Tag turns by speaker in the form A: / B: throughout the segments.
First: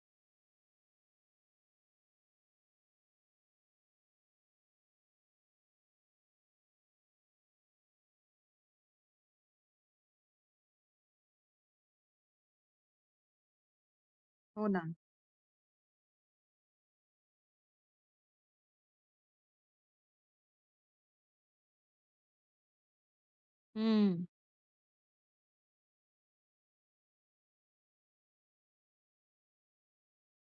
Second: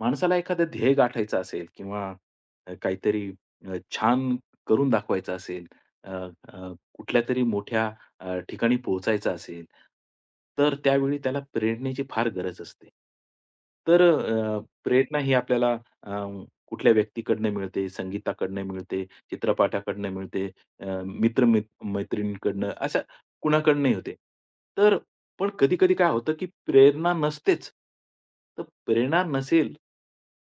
A: माणसाला एखादं ध्येय गाठायचं असेल किंवा काहीतरी छान करून दाखवायचं असेल, अ, अ, कुठल्यातरी मोठ्या ठिकाणी पोहोचायचं असेल, तर त्यावेळी त्याला प्रेरणेची फार गरज असते. तर
B: हो ना.
A: प्रेरणा ही आपल्याला अ, कुठल्या व्यक्तीकडनं मिळते, संगीताकडनं मिळते, चित्रपटाकडनं मिळते, अ, मित्र-मैत मैत्रिणींकडनं, अशा कुणाकडनंही होते.
B: हं.
A: तर पण कधी-कधी काय होतं, की प्रेरणा नसतेच. तर प्रेरणा नसेल,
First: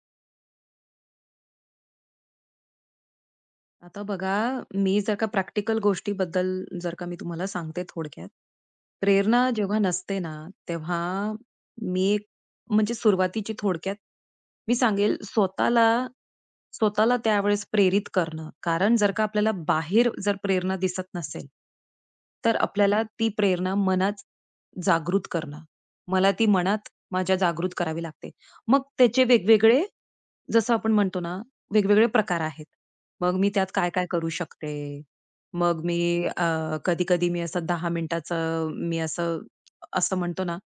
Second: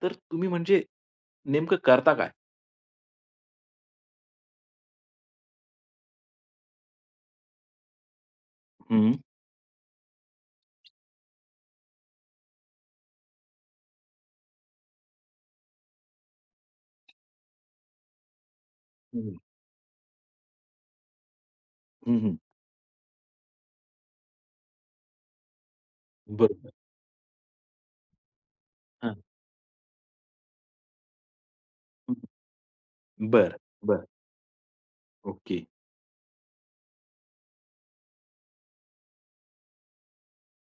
A: तर तुम्ही म्हणजे नेमकं करता काय?
B: आता बघा, मी जर का प्रॅक्टिकल गोष्टीबद्दल जर का मी तुम्हाला सांगते थोडक्यात.
A: हं.
B: प्रेरणा जेव्हा नसते ना, तेव्हा मी एक म्हणजे सुरुवातीची थोडक्यात मी सांगेल स्वतःला स्वतःला त्यावेळेस प्रेरित करणं. कारण जर का
A: हं,
B: आपल्याला बाहेर जर प्रेरणा दिसत नसेल,
A: हं, हं.
B: तर आपल्याला ती प्रेरणा मनात जागृत करणं. मला ती
A: बरोबर.
B: मनात माझ्या जागृत करावी लागते. मग
A: हां.
B: त्याचे वेगवेगळे जसं आपण म्हणतो ना वेगवेगळे
A: हं.
B: प्रकार आहेत. मग मी
A: बरं,
B: त्यात
A: बरं.
B: काय-काय करू शकते.
A: ओके.
B: मग मी अ, कधी-कधी मी असं 10 मिनिटाचं मी असं असं म्हणतो ना,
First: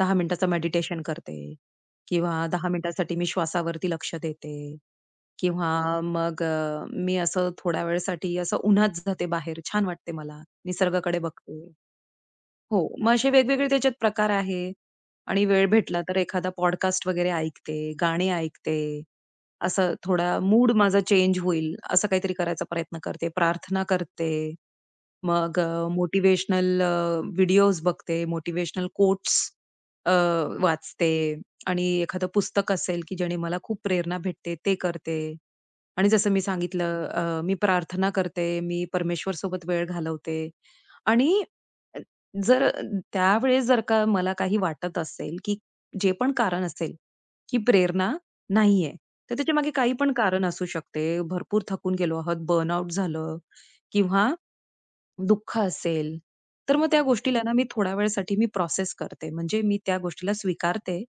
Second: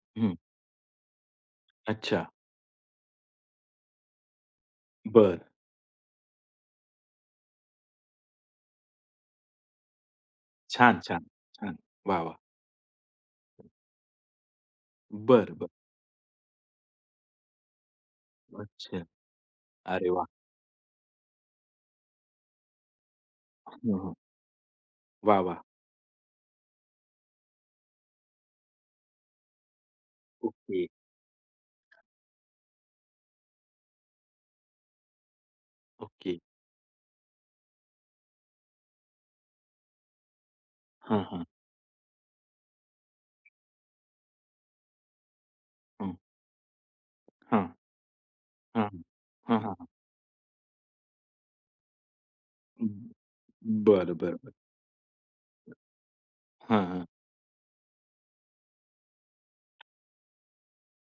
B: 10
A: हं.
B: मिनिटाचं मेडिटेशन करते
A: अच्छा.
B: किंवा 10 मिनिटासाठी मी श्वासावरती लक्ष देते
A: बरं.
B: किंवा मग मी असं थोड्या वेळेसाठी असं उन्हात जाते बाहेर, छान वाटते मला.
A: छान,
B: निसर्गाकडे
A: छान,
B: बघते.
A: छान. वाह, वाह!
B: हो. मग असे वेगवेगळे त्याच्यात प्रकार आहे आणि
A: बरं,
B: वेळ
A: बरं.
B: भेटला तर एखादा पॉडकास्ट वगैरे ऐकते, गाणे
A: अच्छा.
B: ऐकते. असं
A: अरे वाह!
B: थोडा मूड माझा चेंज होईल, असं काहीतरी करायचा प्रयत्न करते. प्रार्थना
A: हं, हं.
B: करते.
A: वाह,
B: मग
A: वाह!
B: मोटिव्हेशनल व्हिडिओज बघते, मोटिव्हेशनल कोट्स
A: ओके,
B: वाचते आणि एखादं पुस्तक असेल, की ज्याने मला खूप प्रेरणा भेटते, ते करते. आणि जसं
A: ओके.
B: मी सांगितलं, मी प्रार्थना करते, मी परमेश्वरसोबत वेळ घालवते.
A: हां,
B: आणि
A: हां.
B: अ, जर त्यावेळेस जर का मला काही वाटत असेल, की
A: हं.
B: जे पण कारण असेल, की
A: हां,
B: प्रेरणा
A: हां.
B: नाहीये, तर
A: हां,
B: त्याच्यामागे
A: हां, हां.
B: काही पण कारण असू शकते. भरपूर थकून गेलो आहोत,
A: हं.
B: बर्नआउट झालं
A: बरं,
B: किंवा
A: बरं, बरं.
B: दुःख असेल, तर
A: हां,
B: मग त्या
A: हां.
B: गोष्टीला ना मी थोड्या वेळासाठी मी प्रोसेस करते. म्हणजे मी त्या गोष्टीला स्वीकारते.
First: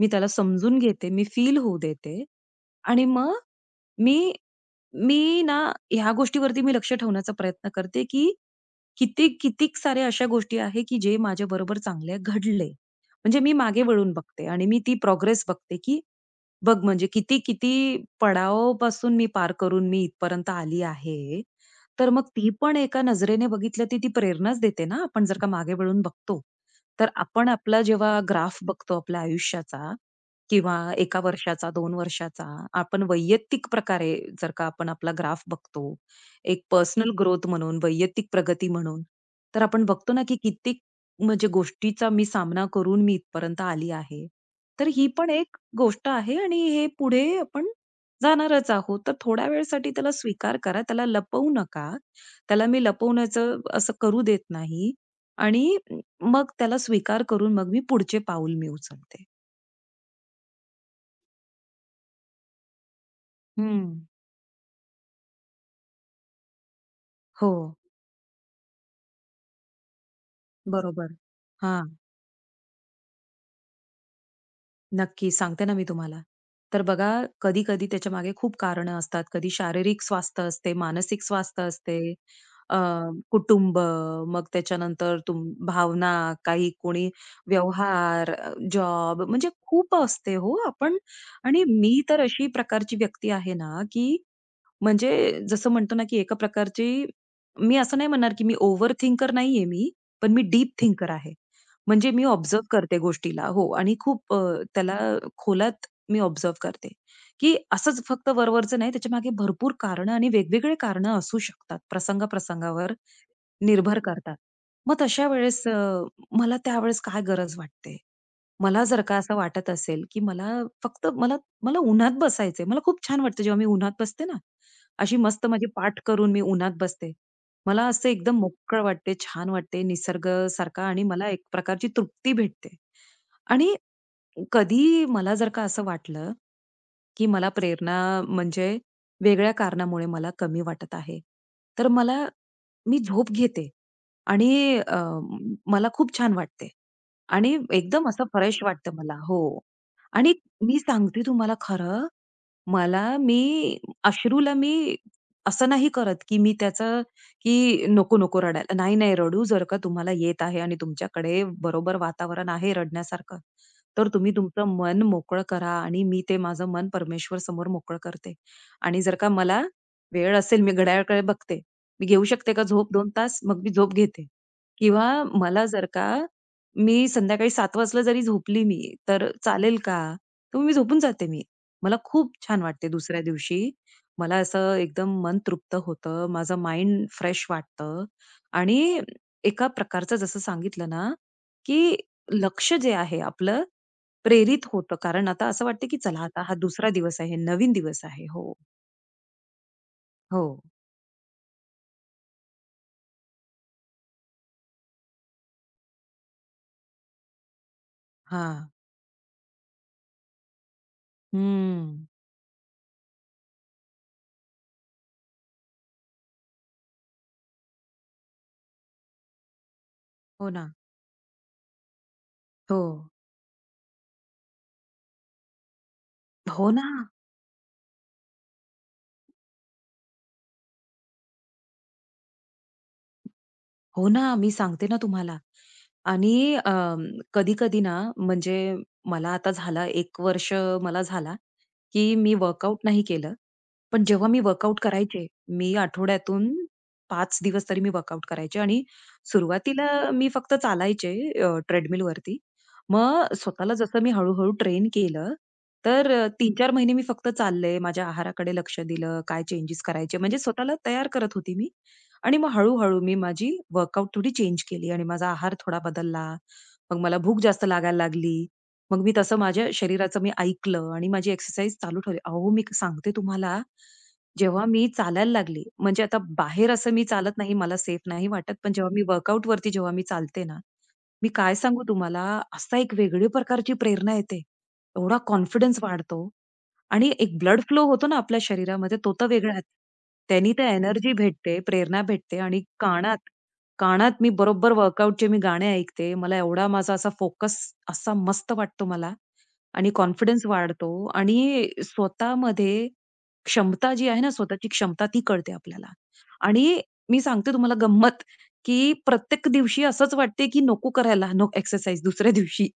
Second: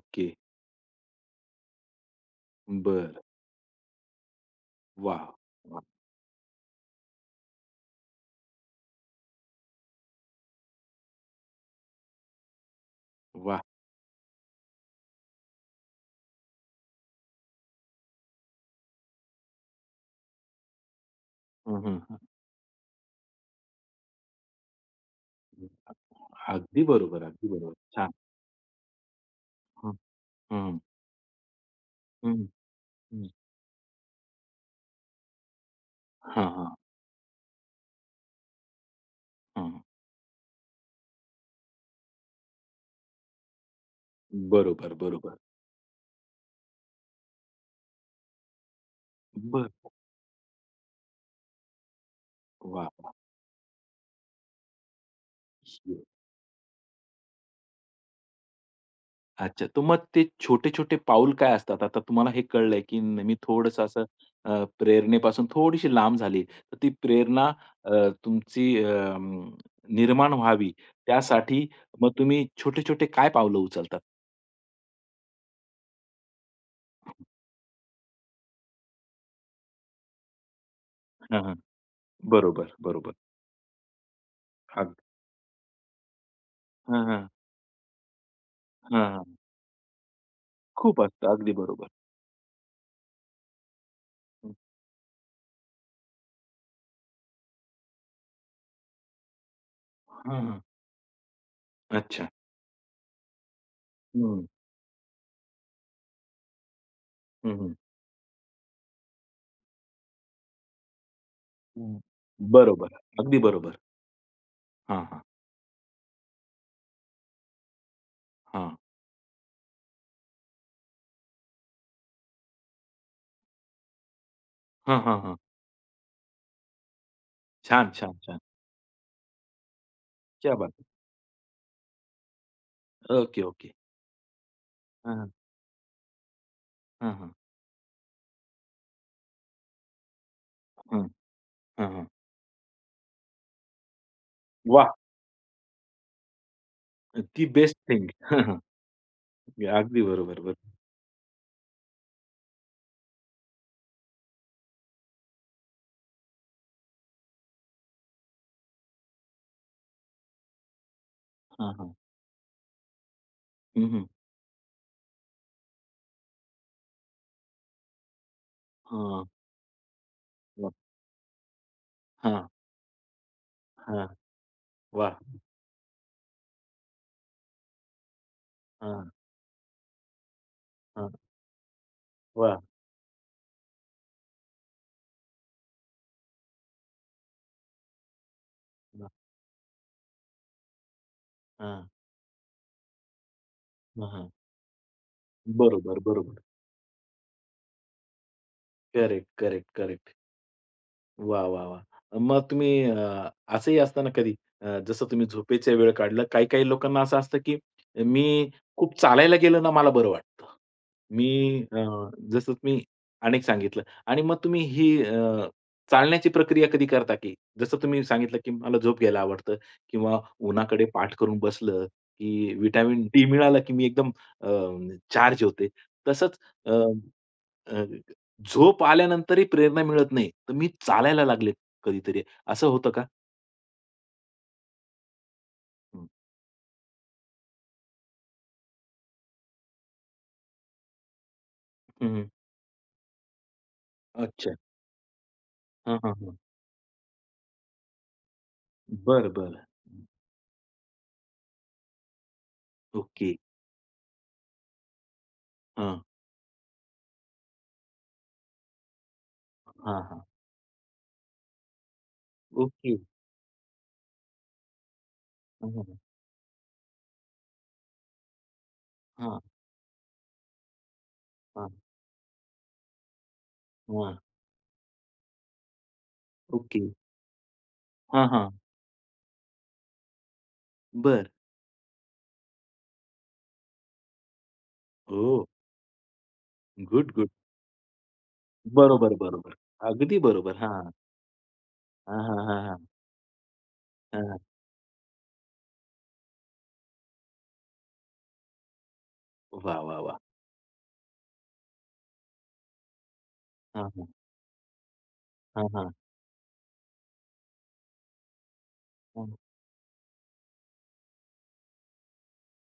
B: मी त्याला समजून घेते. मी फील होऊ देते आणि
A: बरं.
B: मग मी
A: वाह!
B: मी ना
A: वाह!
B: ह्या गोष्टीवरती मी लक्ष ठेवण्याचा प्रयत्न करते, की किती कितीक साऱ्या अशा गोष्टी आहे, की जे माझ्याबरोबर चांगल्या घडले. म्हणजे मी
A: वाह!
B: मागे वळून बघते आणि मी ती प्रोग्रेस बघते, की बघ म्हणजे किती-किती पडावापासून मी पार करून मी इथपर्यंत आली आहे.
A: हं, हं,
B: तर
A: हं.
B: मग ती पण एका नजरेने बघितलं ती ती प्रेरणाच देते ना, आपण जर का मागे वळून बघतो.
A: अगदी
B: तर
A: बरोबर, अगदी
B: आपण
A: बरोबर.
B: आपला
A: छान.
B: जेव्हा ग्राफ बघतो आपल्या आयुष्याचा
A: हं.
B: किंवा
A: हं,
B: 1 वर्षाचा, 2
A: हं,
B: वर्षाचा. आपण
A: हं.
B: वैयक्तिक प्रकारे जर का आपण आपला ग्राफ बघतो,
A: हां,
B: एक
A: हां,
B: पर्सनल ग्रोथ म्हणून, वैयक्तिक प्रगती म्हणून, तर
A: हां.
B: आपण बघतो ना, की कित्येक म्हणजे गोष्टीचा मी सामना करून मी इथपर्यंत आली आहे. तर
A: बरोबर,
B: ही पण
A: बरोबर.
B: एक गोष्ट आहे आणि हे पुढे आपण जाणारच आहोत. तर थोड्या
A: बरं.
B: वेळसाठी त्याला स्वीकार करा, त्याला लपवू नका. त्याला मी
A: वाह! वाह!
B: लपवण्याचं असं करू देत नाही आणि
A: ये
B: मग त्याला स्वीकार करून मग मी पुढचे पाऊल मी उचलते.
A: अच्छा. तर मग ते छोटे-छोटे पाऊल काय असतात? आता तुम्हाला हे कळलंय, की न मी थोडंसं असं
B: हं.
A: प्रेरणेपासून थोडीशी लांब झाली. तर ती प्रेरणा
B: हो,
A: तुमची निर्माण व्हावी
B: बरोबर.
A: त्यासाठी
B: हां,
A: मग तुम्ही छोटे-छोटे काय पावलं उचलतात?
B: नक्की सांगते ना मी तुम्हाला. तर बघा कधी-कधी मागे खूप कारण असतात. कधी शारीरिक स्वास्थ्य असते, मानसिक
A: हां, हां.
B: स्वास्थ्य असते,
A: बरोबर,
B: अ,
A: बरोबर.
B: कुटुंब, मग
A: अग
B: त्याच्यानंतर भावना, काही
A: हां,
B: कोणी
A: हां.
B: व्यवहार,
A: हां,
B: जॉब,
A: हां.
B: म्हणजे खूप असते हो आपण.
A: खूप असतं. अगदी
B: आणि
A: बरोबर.
B: मी तर अशी प्रकारची व्यक्ती आहे ना, की
A: हं,
B: म्हणजे जसं म्हणतो ना, की एका प्रकारची मी असं नाही म्हणणार, की मी ओव्हर थिंकर नाहीये मी,
A: हां,
B: पण मी
A: हां.
B: डीप थिंकर आहे. म्हणजे मी
A: अच्छा.
B: ऑब्झर्व्ह करते गोष्टीला हो आणि खूप,
A: हं,
B: त्याला खोलात मी ऑब्झर्व्ह करते, की
A: हं, हं.
B: असंच फक्त वरवरचं नाही, त्याच्यामागे भरपूर कारणं आणि वेगवेगळे कारणं असू शकतात,
A: हं.
B: प्रसंग-प्रसंगावर
A: बरोबर. अगदी बरोबर.
B: निर्भर करतात. मग
A: हां, हां.
B: तशा वेळेस, मला त्यावेळेस काय गरज वाटते?
A: हां.
B: मला जर का असं वाटत असेल, की मला उन्हात बसायचंय. मला खूप छान वाटतं जेव्हा मी उन्हात बसते ना,
A: हां,
B: अशी
A: हां, हां.
B: मस्त माझी पाठ करून मी उन्हात बसते. मला
A: छान,
B: असं
A: छान, छान.
B: एकदम मोकळं वाटते, छान वाटते
A: क्या बात
B: निसर्गासारखा
A: है!
B: आणि मला एक प्रकारची तृप्ती भेटते.
A: Okay, okay.
B: आणि कधी
A: हां, हां.
B: मला जर का असं वाटलं,
A: हां,
B: की
A: हां.
B: मला प्रेरणा म्हणजे वेगळ्या कारणामुळे मला कमी वाटत
A: हं.
B: आहे. तर
A: हां, हां.
B: मला मी झोप घेते आणि
A: वाह!
B: मला खूप छान वाटते
A: ती
B: आणि
A: बेस्ट थिंग.
B: एकदम असं
A: हां, हां.
B: फ्रेश वाटतं मला. हो.
A: अगदी बरोबर,
B: आणि
A: बरोबर.
B: मी सांगते तुम्हाला खरं, मला मी अश्रूला मी असं नाही करत, की मी त्याचं की नको, नको रडायला. नाही, नाही रडू, जर का तुम्हाला येत आहे आणि तुमच्याकडे
A: हां, हां.
B: बरोबर वातावरण आहे रडण्यासारखं,
A: हं, हं.
B: तर तुम्ही तुमचं मन मोकळं करा आणि मी ते माझं मन परमेश्वर समोर मोकळं करते. आणि जर
A: हां.
B: का मला वेळ असेल, मी
A: वाह!
B: घड्याळाकडे बघते. मी घेऊ
A: हां,
B: शकते का झोप 2 तास? मग मी झोप
A: हां.
B: घेते.
A: वाह!
B: किंवा मला जर का मी संध्याकाळी 7:00 वाजता जरी झोपली मी,
A: हां,
B: तर चालेल का? तर मी झोपून
A: हां.
B: जाते मी. मला खूप छान वाटते दुसऱ्या दिवशी. मला असं एकदम मन तृप्त होतं. माझं माइंड फ्रेश वाटतं आणि
A: वाह!
B: एका प्रकारचं जसं सांगितलं ना,
A: हां,
B: की लक्ष जे आहे आपलं
A: हां, हां.
B: प्रेरित होतं. कारण आता असं वाटतं, की
A: बरोबर,
B: चला
A: बरोबर.
B: आता हा दुसरा दिवस आहे, नवीन दिवस आहे. हो.
A: Correct, correct, correct.
B: हो.
A: वाह, वाह, वाह! मग तुम्ही असंही असतं ना कधी जसं तुम्ही झोपेचा वेळ काढला, काही-काही लोकांना असं असतं, की मी
B: हां.
A: खूप चालायला गेलं ना मला बरं वाटतं. मी
B: हं.
A: जसं मी अनेक सांगितलं आणि मग तुम्ही ही चालण्याची प्रक्रिया कधी करता की जसं तुम्ही सांगितलं, की मला झोप घ्यायला आवडतं किंवा
B: हो ना.
A: उन्हाकडे पाठ करून बसलं, की
B: हो.
A: विटामिन डी मिळालं, की मी एकदम चार्ज होते. तसंच
B: हो
A: अ,
B: ना.
A: अ, झोप आल्यानंतरही प्रेरणा मिळत नाही, तर मी चालायला लागले कधीतरी. असं होतं का?
B: हो ना, मी सांगते ना तुम्हाला.
A: हं.
B: आणि कधी-कधी ना म्हणजे मला आता झाला 1 वर्ष मला झाला,
A: हं,
B: की
A: हं.
B: मी वर्कआउट नाही केलं. पण जेव्हा मी
A: अच्छा.
B: वर्कआउट करायचे, मी
A: हां, हां, हां.
B: आठवड्यातून 5 दिवस तरी मी वर्कआउट करायचे आणि
A: बरं, बरं.
B: सुरुवातीला मी फक्त चालायचे, ट्रेडमिलवरती.
A: ओके.
B: मग स्वतःला जसं मी हळू ट्रेन केलं,
A: हां.
B: तर 3-4 महिने मी फक्त चालले, माझ्या आहाराकडे लक्ष दिलं, काय चेंजेस
A: हां,
B: करायचे
A: हां.
B: म्हणजे स्वतःला तयार करत होती मी. आणि मग
A: ओके.
B: हळू-हळू मी माझी वर्कआउट थोडी चेंज केली आणि माझा आहार
A: हां,
B: थोडा
A: हां.
B: बदलला. मग मला भूक जास्त लागायला लागली. मग मी
A: हां,
B: तसं
A: हां.
B: माझ्या शरीराचं मी ऐकलं आणि माझी एक्सरसाइज चालू ठेवली. अहो, मी सांगते तुम्हाला,
A: हां.
B: जेव्हा मी चालायला लागली, म्हणजे आता बाहेर
A: ओके.
B: असं मी चालत नाही, मला सेफ
A: हां,
B: नाही
A: हां.
B: वाटत. पण जेव्हा मी वर्कआउटवरती जेव्हा मी चालते ना,
A: बरं.
B: मी काय सांगू तुम्हाला, असा एक वेगळी प्रकारची प्रेरणा येते. एवढा
A: ओह!
B: कॉन्फिडन्स वाढतो.
A: गुड,
B: आणि
A: गुड.
B: एक ब्लड फ्लो होतो ना आपल्या शरीरामध्ये तो
A: बरोबर,
B: तर
A: बरोबर.
B: वेगळाच.
A: अगदी
B: त्यानी
A: बरोबर.
B: तर
A: हां.
B: एनर्जी भेटते, प्रेरणा
A: हां,
B: भेटते
A: हां, हां,
B: आणि
A: हां.
B: कानात कानात मी
A: हां.
B: बरोबर वर्कआउटचे मी गाणे ऐकते. मला एवढा माझा असा फोकस असा मस्त वाटतो मला.
A: वाह,
B: आणि
A: वाह, वाह!
B: कॉन्फिडन्स वाढतो आणि स्वतःमध्ये
A: हां,
B: क्षमता जी
A: हां.
B: आहे ना, स्वतःची क्षमता ती कळते
A: हां,
B: आपल्याला.
A: हां.
B: आणि मी सांगते तुम्हाला गंमत, की
A: हं.
B: प्रत्येक दिवशी असंच वाटते, की नको करायला नो एक्सरसाइज दुसऱ्या दिवशी.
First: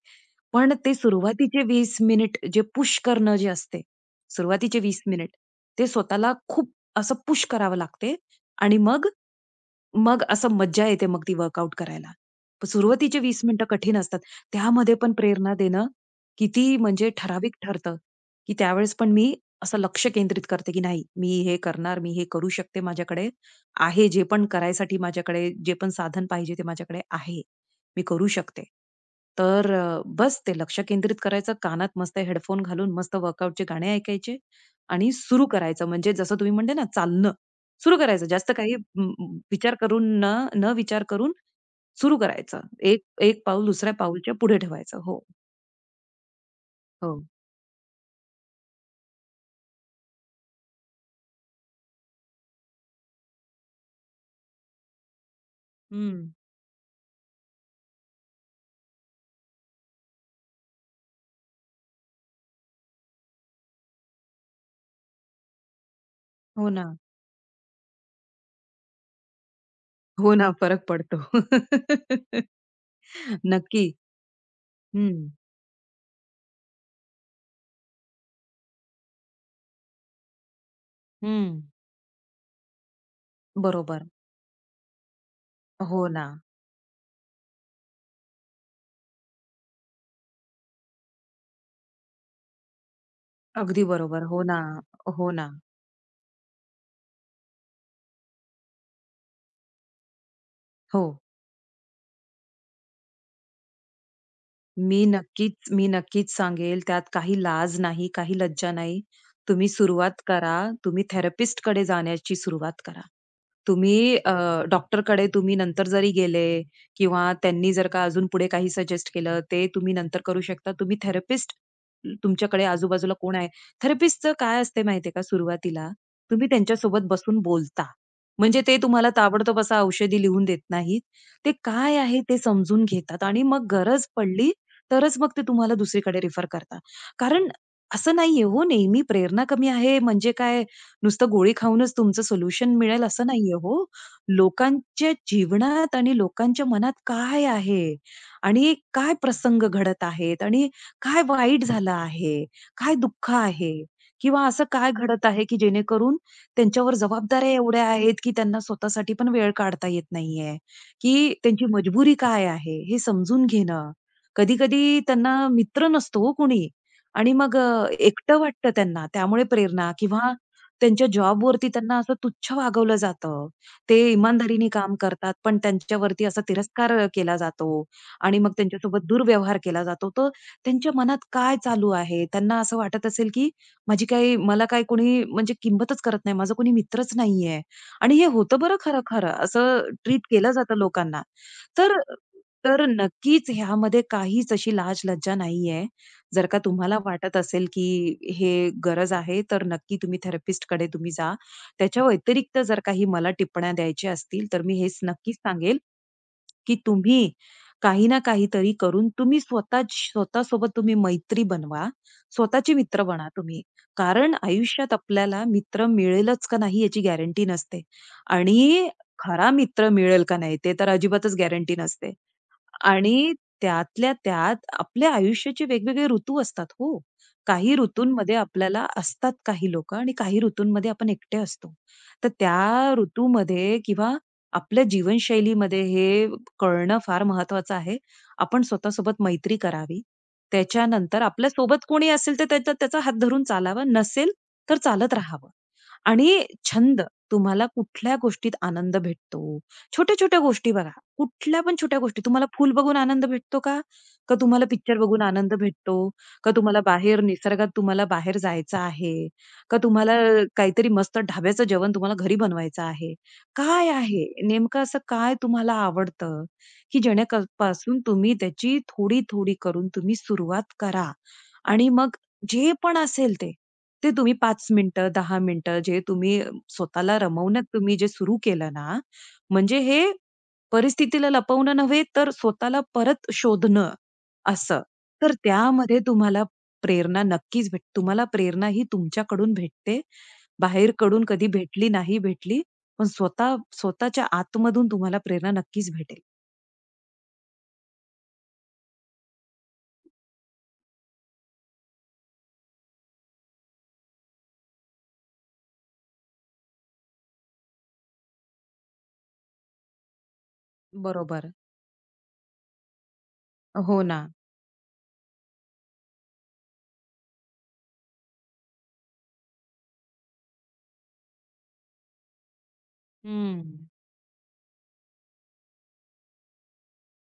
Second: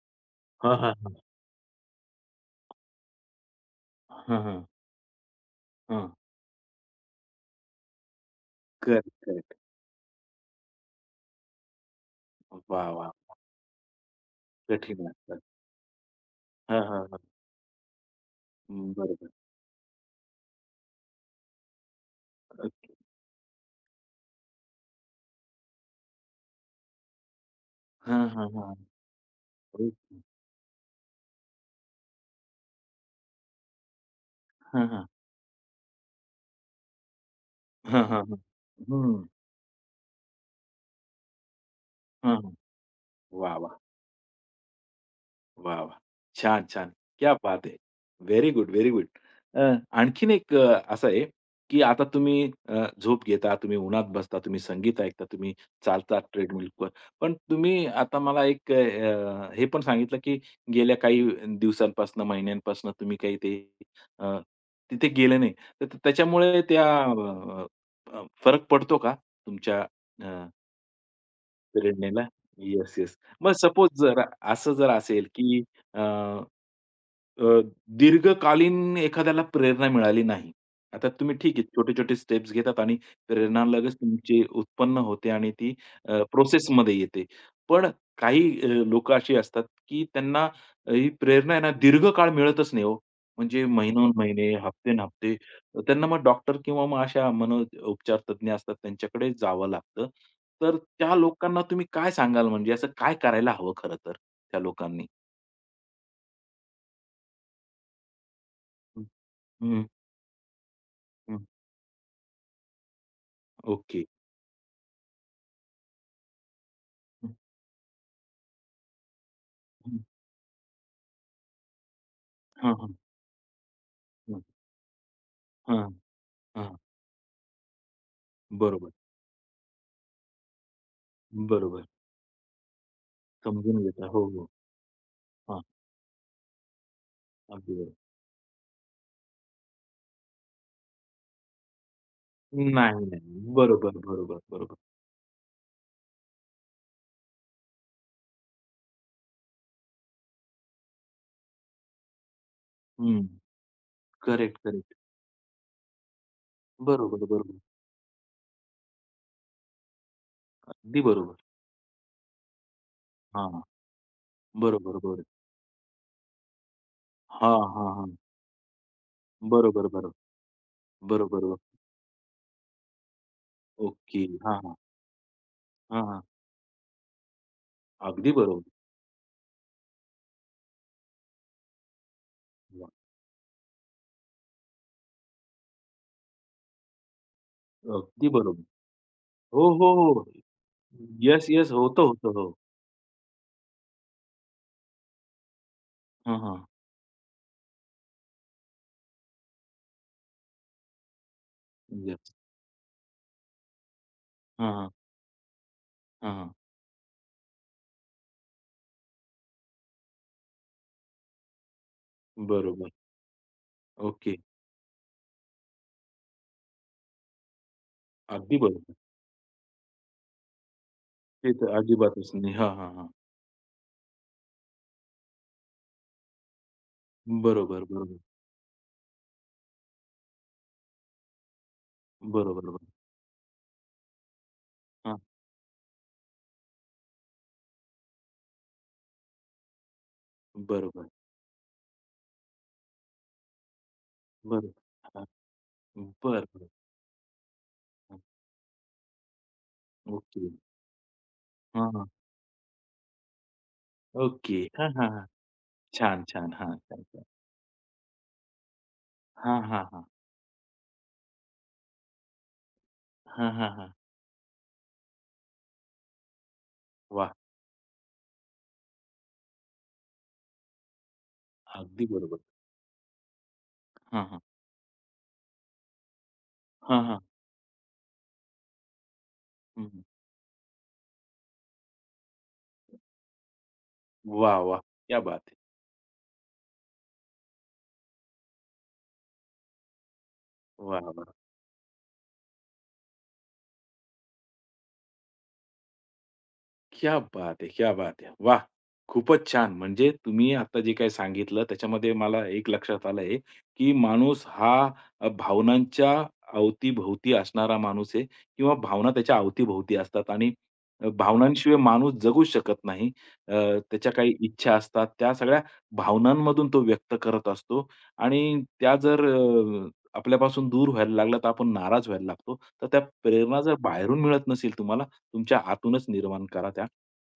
B: पण
A: हां,
B: ते
A: हां, हां.
B: सुरुवातीचे 20 मिनिट जे पुश करणं जे असते,
A: हां, हां.
B: सुरुवातीचे 20 मिनिट ते
A: हां.
B: स्वतःला खूप असं पुश करावं लागते आणि मग
A: करेक्ट, करेक्ट.
B: मग असं मज्जा येते मग ती वर्कआउट करायला.
A: वाह, वाह!
B: सुरुवातीचे 20 मिनिटं कठीण असतात. त्यामध्ये
A: कठीण
B: पण
A: असतात.
B: प्रेरणा देणं किती
A: हां, हां,
B: म्हणजे
A: हां.
B: ठराविक ठरतं, की त्यावेळेस पण
A: बरोबर.
B: मी असं लक्ष केंद्रित करते, की नाही मी हे करणार, मी हे करू शकते. माझ्याकडे आहे जे पण करायसाठी माझ्याकडे जे पण साधन पाहिजे ते माझ्याकडे आहे. मी
A: हां,
B: करू
A: हां,
B: शकते.
A: हां.
B: तर
A: ओके.
B: बस ते लक्ष केंद्रित करायचं. कानात मस्त हेडफोन घालून मस्त वर्कआउटचे गाणे ऐकायचे
A: हां, हां.
B: आणि सुरू करायचं. म्हणजे जसं तुम्ही म्हणले ना चालणं. सुरू
A: हां, हां,
B: करायचं.
A: हां.
B: जास्त काही म
A: हं.
B: म, विचार करून न न विचार करून सुरू
A: हां, हां.
B: करायचं. एक एक पाऊल
A: वाह,
B: दुसऱ्या पाऊलच्या पुढे ठेवायचं. हो.
A: वाह, वाह! छान, छान.
B: हो.
A: क्या बात है! Very good, very good. आणखीन एक असं आहे, की आता तुम्ही झोप घेता, तुम्ही उन्हात बसता, तुम्ही संगीत ऐकता, तुम्ही चालता
B: हं.
A: ट्रेडमिलवर. पण तुम्ही आता मला एक हे पण सांगितलं, की गेल्या काही दिवसांपासून, महिन्यांपासून तुम्ही काही ते अ, तिथे गेले नाही. तर त्याच्यामुळे
B: हो
A: त्या
B: ना.
A: अ, अ, फरक पडतो का तुमच्या
B: हो ना, फरक पडतो.
A: प्रेरणेला? Yes, yes. मग सपोज
B: नक्की.
A: जर असं जर असेल,
B: हं.
A: की अ, दीर्घकालीन एखाद्याला प्रेरणा मिळाली नाही. आता तुम्ही ठीक
B: हं.
A: आहे, छोटे-छोटे स्टेप्स घेतात आणि प्रेरणा लगेच
B: बरोबर.
A: तुमची उत्पन्न होते आणि ती
B: हो ना.
A: प्रोसेसमध्ये येते. पण काही लोकं अशी असतात, की त्यांना ही प्रेरणा आहे ना दीर्घकाळ मिळतच नाही हो. म्हणजे
B: अगदी बरोबर. हो
A: महिनोन-महिने,
B: ना. हो
A: हफ्ते-हफ्ते
B: ना.
A: त्यांना मग डॉक्टर किंवा मग अशा मनोपचार तज्ञ असतात त्यांच्याकडे जावं लागतं. तर
B: हो.
A: त्या लोकांना तुम्ही काय सांगाल म्हणजे असं काय करायला हवं खरं तर त्या
B: मी
A: लोकांनी?
B: नक्कीच, मी नक्कीच सांगेल. त्यात काही लाज नाही, काही लज्जा नाही. तुम्ही
A: हं, हं,
B: सुरुवात करा. तुम्ही थेरपिस्ट थेरपिस्टकडे जाण्याची सुरुवात करा. तुम्ही
A: ओके.
B: अ, कड़े तुम्ही नंतर जरी गेले किंवा
A: हं,
B: त्यांनी जर का अजून पुढे काही सजेस्ट केलं, ते तुम्ही
A: हं.
B: नंतर करू शकता. तुम्ही थेरपिस्ट, तुमच्याकडे
A: हां, हां.
B: आजूबाजूला कोण आहे? थेरपिस्टचं
A: हां,
B: काय असते माहितीये का
A: हां,
B: सुरुवातीला, तुम्ही
A: हां.
B: त्यांच्यासोबत बसून बोलता. म्हणजे ते
A: बरोबर,
B: तुम्हाला ताबडतोब असं औषधी लिहून देत नाहीत. ते
A: बरोबर.
B: काय आहे ते समजून घेतात आणि मग
A: समजून
B: गरज
A: घेता. हो, हो.
B: पडली तरच मग ते
A: हां,
B: तुम्हाला दुसरीकडे रिफर करतात. कारण
A: अगदी बरोबर.
B: असं नाहीये हो, नेहमी प्रेरणा कमी आहे म्हणजे काय नुसतं गोळी खाऊनच तुमचं सोल्युशन
A: नाही,
B: मिळेल असं
A: नाही.
B: नाहीये हो.
A: बरोबर, बरोबर, बरोबर.
B: लोकांच्या जीवनात आणि लोकांच्या मनात काय आहे? आणि काय प्रसंग घडत आहेत? आणि काय वाईट झालं आहे? काय
A: हं.
B: दुःख आहे? किंवा
A: करेक्ट,
B: असं काय
A: करेक्ट.
B: घडत आहे, की जेणेकरून त्यांच्यावर
A: बरोबर,
B: जबाबदाऱ्या
A: बरोबर.
B: एवढ्या आहेत, की त्यांना स्वतःसाठी पण वेळ काढता येत नाहीये,
A: अगदी
B: की
A: बरोबर.
B: त्यांची मजबुरी काय आहे? हे समजून
A: हां.
B: घेणं.
A: बरोबर,
B: कधी-कधी
A: बरोबर.
B: त्यांना मित्र नसतो हो कोणी आणि
A: हां,
B: मग
A: हां, हां.
B: एकटं वाटतं त्यांना. त्यामुळे
A: बरोबर,
B: प्रेरणा
A: बरोबर.
B: किंवा त्यांच्या
A: बरोबर, बरोबर.
B: जॉबवरती त्यांना असं तुच्छ वागवलं जातं. ते
A: ओके. हां,
B: इमानदारीने
A: हां.
B: काम करतात, पण
A: हां, हां.
B: त्यांच्यावरती असा तिरस्कार केला जातो
A: अगदी
B: आणि मग
A: बरोबर.
B: त्यांच्यासोबत दुर्व्यवहार केला जातो. तर त्यांच्या मनात काय चालू आहे? त्यांना असं
A: वाह!
B: वाटत असेल, की माझी काही मला काही कोणी म्हणजे किंमतच करत नाही. माझा कोणी मित्रच नाहीये आणि हे
A: अगदी
B: होतं
A: बरोबर.
B: बरं खरं-खरं.
A: हो,
B: असं
A: हो, हो.
B: ट्रीट केलं जातं लोकांना.
A: Yes, yes.
B: तर
A: होतं, होतं. हो.
B: तर नक्कीच ह्यामध्ये काहीच अशी लाज-लज्जा नाहीये.
A: हां,
B: जर
A: हां.
B: का तुम्हाला वाटत असेल, की हे गरज आहे, तर नक्की तुम्ही थेरपिस्टकडे तुम्ही जा. त्याच्या
A: येस.
B: व्यतिरिक्त जर काही मला टिप्पण्या द्यायच्या असतील, तर
A: हां,
B: मी
A: हां.
B: हेच नक्कीच सांगेल,
A: हां, हां.
B: की तुम्ही काही ना काहीतरी करून तुम्ही स्वतः स्वतःसोबत तुम्ही मैत्री बनवा. स्वतःचे
A: बरोबर.
B: मित्र बना तुम्ही. कारण
A: ओके.
B: आयुष्यात आपल्याला मित्र मिळेलच का नाही याची गॅरंटी नसते
A: अगदी
B: आणि
A: बरोबर.
B: खरा मित्र मिळेल का नाही ते तर अजिबातच
A: ते तर
B: गॅरंटी नसते.
A: अजिबातच नाही. हां, हां, हां.
B: आणि त्यातल्या त्यात आपल्या आयुष्याचे वेगवेगळे ऋतू असतात हो. काही
A: बरोबर, बरोबर.
B: ऋतूंमध्ये आपल्याला असतात काही लोकं आणि काही ऋतूंमध्ये आपण एकटे असतो. तर
A: बरोबर, बरोबर.
B: त्या ऋतूमध्ये किंवा आपल्या
A: हां,
B: जीवनशैलीमध्ये हे कळणं फार महत्वाचं आहे. आपण स्वतःसोबत मैत्री करावी.
A: बरोबर,
B: त्याच्यानंतर आपल्यासोबत कोणी असेल तर त्याचा त्याचा हात धरून चालावा, नसेल
A: बरोबर.
B: तर चालत
A: हां,
B: राहावं.
A: बरं,
B: आणि
A: बरं.
B: छंद, तुम्हाला कुठल्या
A: हां,
B: गोष्टीत आनंद भेटतो, छोट्या-छोट्या
A: ओके.
B: गोष्टी बघा. कुठल्या पण
A: हां,
B: छोट्या
A: हां.
B: गोष्टी. तुम्हाला फूल बघून आनंद भेटतो का? का
A: ओके.
B: तुम्हाला
A: हां,
B: पिक्चर
A: हां,
B: बघून
A: हां.
B: आनंद भेटतो?
A: छान,
B: का
A: छान. हां,
B: तुम्हाला
A: छान,
B: बाहेर
A: छान.
B: निसर्गात तुम्हाला बाहेर जायचं आहे?
A: हां,
B: का
A: हां, हां.
B: तुम्हाला काहीतरी मस्त ढाब्याचं जेवण तुम्हाला घरी बनवायचं आहे?
A: हां, हां,
B: काय
A: हां.
B: आहे? नेमकं असं काय तुम्हाला आवडतं, की
A: वाह!
B: तुम्ही त्याची थोडी-थोडी करून तुम्ही सुरुवात करा आणि
A: अगदी
B: मग
A: बरोबर.
B: जे पण असेल ते, ते
A: हां,
B: तुम्ही
A: हां.
B: 5 मिनिटं, 10 मिनिटं जे तुम्ही
A: हां,
B: स्वतःला
A: हां.
B: रमवण्यात तुम्ही जे सुरू केलं ना, म्हणजे
A: हं, हं.
B: हे परिस्थितीला लपवणं नव्हे, तर स्वतःला परत शोधणं
A: वाह,
B: असं.
A: क्या
B: तर
A: बात है!
B: त्यामध्ये तुम्हाला प्रेरणा नक्कीच भेटते. तुम्हाला प्रेरणा ही तुमच्याकडून भेटते.
A: वाह,
B: बाहेरकडून
A: वाह!
B: कधी भेटली, नाही भेटली, पण स्वतः स्वतःच्या आतमधून तुम्हाला प्रेरणा नक्कीच भेटेल.
A: क्या बात है! क्या बात है! वाह! खूपच छान. म्हणजे तुम्ही आता जे काही सांगितलं त्याच्यामध्ये मला एक लक्षात आलंय, की माणूस हा भावनांच्या अवतीभोवती असणारा माणूस आहे किंवा भावना त्याच्या अवतीभोवती असतात आणि
B: बरोबर.
A: भावनांशिवाय माणूस जगूच शकत नाही. अ,
B: हो
A: त्याच्या
B: ना.
A: काही इच्छा असतात. त्या सगळ्या भावनांमधून तो व्यक्त करत असतो आणि त्या जर आपल्यापासून दूर व्हायला लागल्या, तर आपण नाराज व्हायला लागतो. तर त्या प्रेरणा जर
B: हं.
A: बाहेरून मिळत नसेल तुम्हाला, तुमच्या आतूनच निर्माण करा त्या.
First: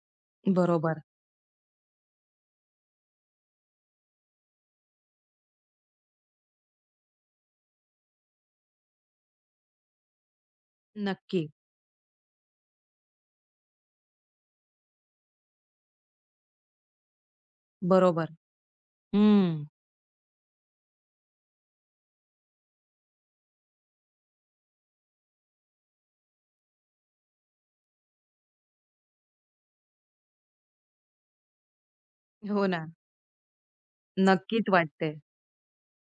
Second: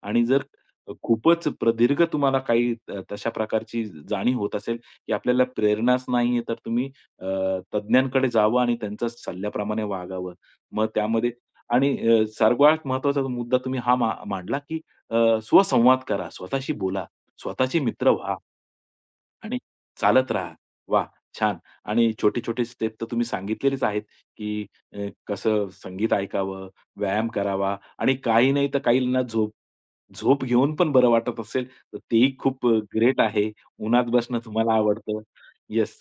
A: आणि जर
B: बरोबर.
A: खूपच प्रदीर्घ तुम्हाला काही तशा प्रकारची जाणीव होत असेल, की आपल्याला प्रेरणाच नाहीये, तर तुम्ही अ, तज्ञांकडे जावं आणि त्यांच्या सल्ल्याप्रमाणे वागावं. मग त्यामध्ये
B: नक्की.
A: आणि सर्वात महत्त्वाचा मुद्दा तुम्ही हा मांडला, की स्वसंवाद करा, स्वतःशी बोला, स्वतःचे मित्र
B: बरोबर.
A: व्हा. आणि
B: हं.
A: चालत राहा. वाह! छान. आणि छोटे-छोटे स्टेप तर तुम्ही सांगितलेलेच आहेत, की कसं संगीत ऐकावं, व्यायाम करावा आणि काही नाही तर काहींना झोप झोप घेऊन पण बरं वाटत असेल, तर तेही खूप
B: हो ना.
A: ग्रेट आहे. उन्हात बसणं
B: नक्कीच
A: तुम्हाला
B: वाटते.
A: आवडतं. येस.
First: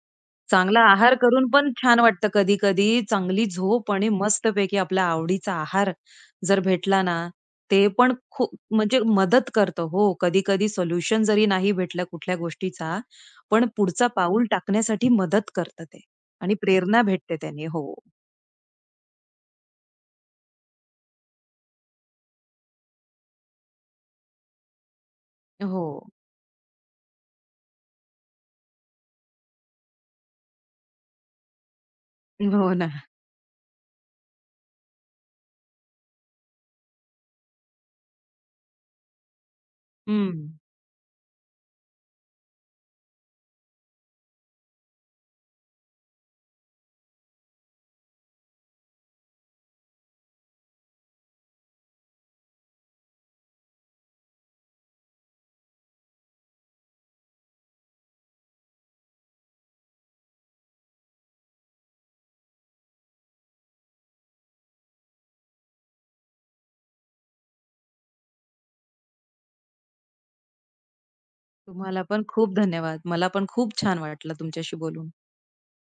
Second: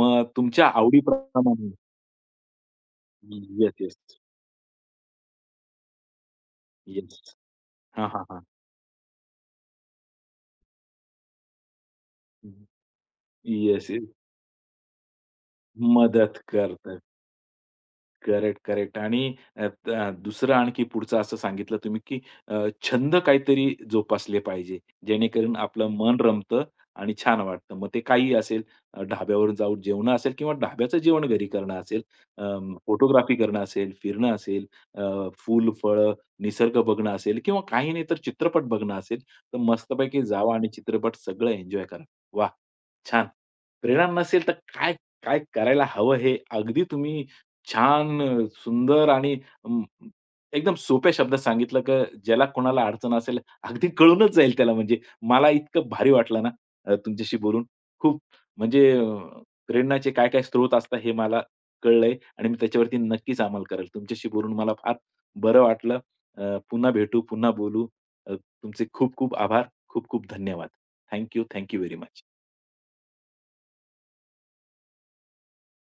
A: मग तुमच्या
B: चांगला आहार करून पण
A: आवडीप्रमाणे
B: छान वाटतं कधी-कधी. चांगली
A: येस,
B: झोप
A: येस,
B: आणि मस्तपैकी आपल्या आवडीचा आहार जर भेटला ना,
A: येस.
B: ते
A: हां,
B: पण
A: हां, हां.
B: खूप म्हणजे मदत करतं हो. कधी-कधी सोल्युशन जरी नाही भेटलं कुठल्या गोष्टीचा, पण
A: येस, येस.
B: पुढचा पाऊल टाकण्यासाठी मदत करतं ते
A: मदत
B: आणि
A: करतं.
B: प्रेरणा भेटते त्याने. हो.
A: Correct, correct. आणि अ, त दुसरं आणखी पुढचं असं सांगितलं तुम्ही, की छंद काहीतरी जोपासले पाहिजे, जेणेकरून
B: हो.
A: आपलं मन रमतं आणि छान वाटतं. मग ते काहीही असेल, ढाब्यावर जाऊन जेवणं असेल किंवा ढाब्याचं जेवण घरी करणं असेल,
B: हो ना.
A: फोटोग्राफी करणं असेल, फिरणं असेल, अ, फुल-फळं, निसर्ग बघणं असेल किंवा काही नाही तर चित्रपट बघणं असेल, तर मस्तपैकी
B: हं.
A: जावा आणि चित्रपट सगळं एन्जॉय करा. वाह! छान. परिणाम नसेल तर काय, काय करायला हवं हे अगदी तुम्ही छान, सुंदर आणि अं, एकदम सोप्या शब्दात सांगितलं, की ज्याला कोणाला अडचण असेल अगदी कळूनच जाईल त्याला म्हणजे. मला इतकं भारी वाटलं ना तुमच्याशी बोलून. खूप म्हणजे प्रेरणाचे काय-काय स्रोत असतात हे मला कळलंय आणि मी त्याच्यावरती नक्कीच अंमल करेल. तुमच्याशी बोलून मला फार बरं वाटलं. पुन्हा भेटू, पुन्हा बोलू. तुमचे खूप-खूप आभार. खूप-खूप धन्यवाद. थँक यू, व्हेरी
B: तुम्हाला पण
A: मच.
B: खूप धन्यवाद. मला पण खूप छान वाटलं तुमच्याशी बोलून.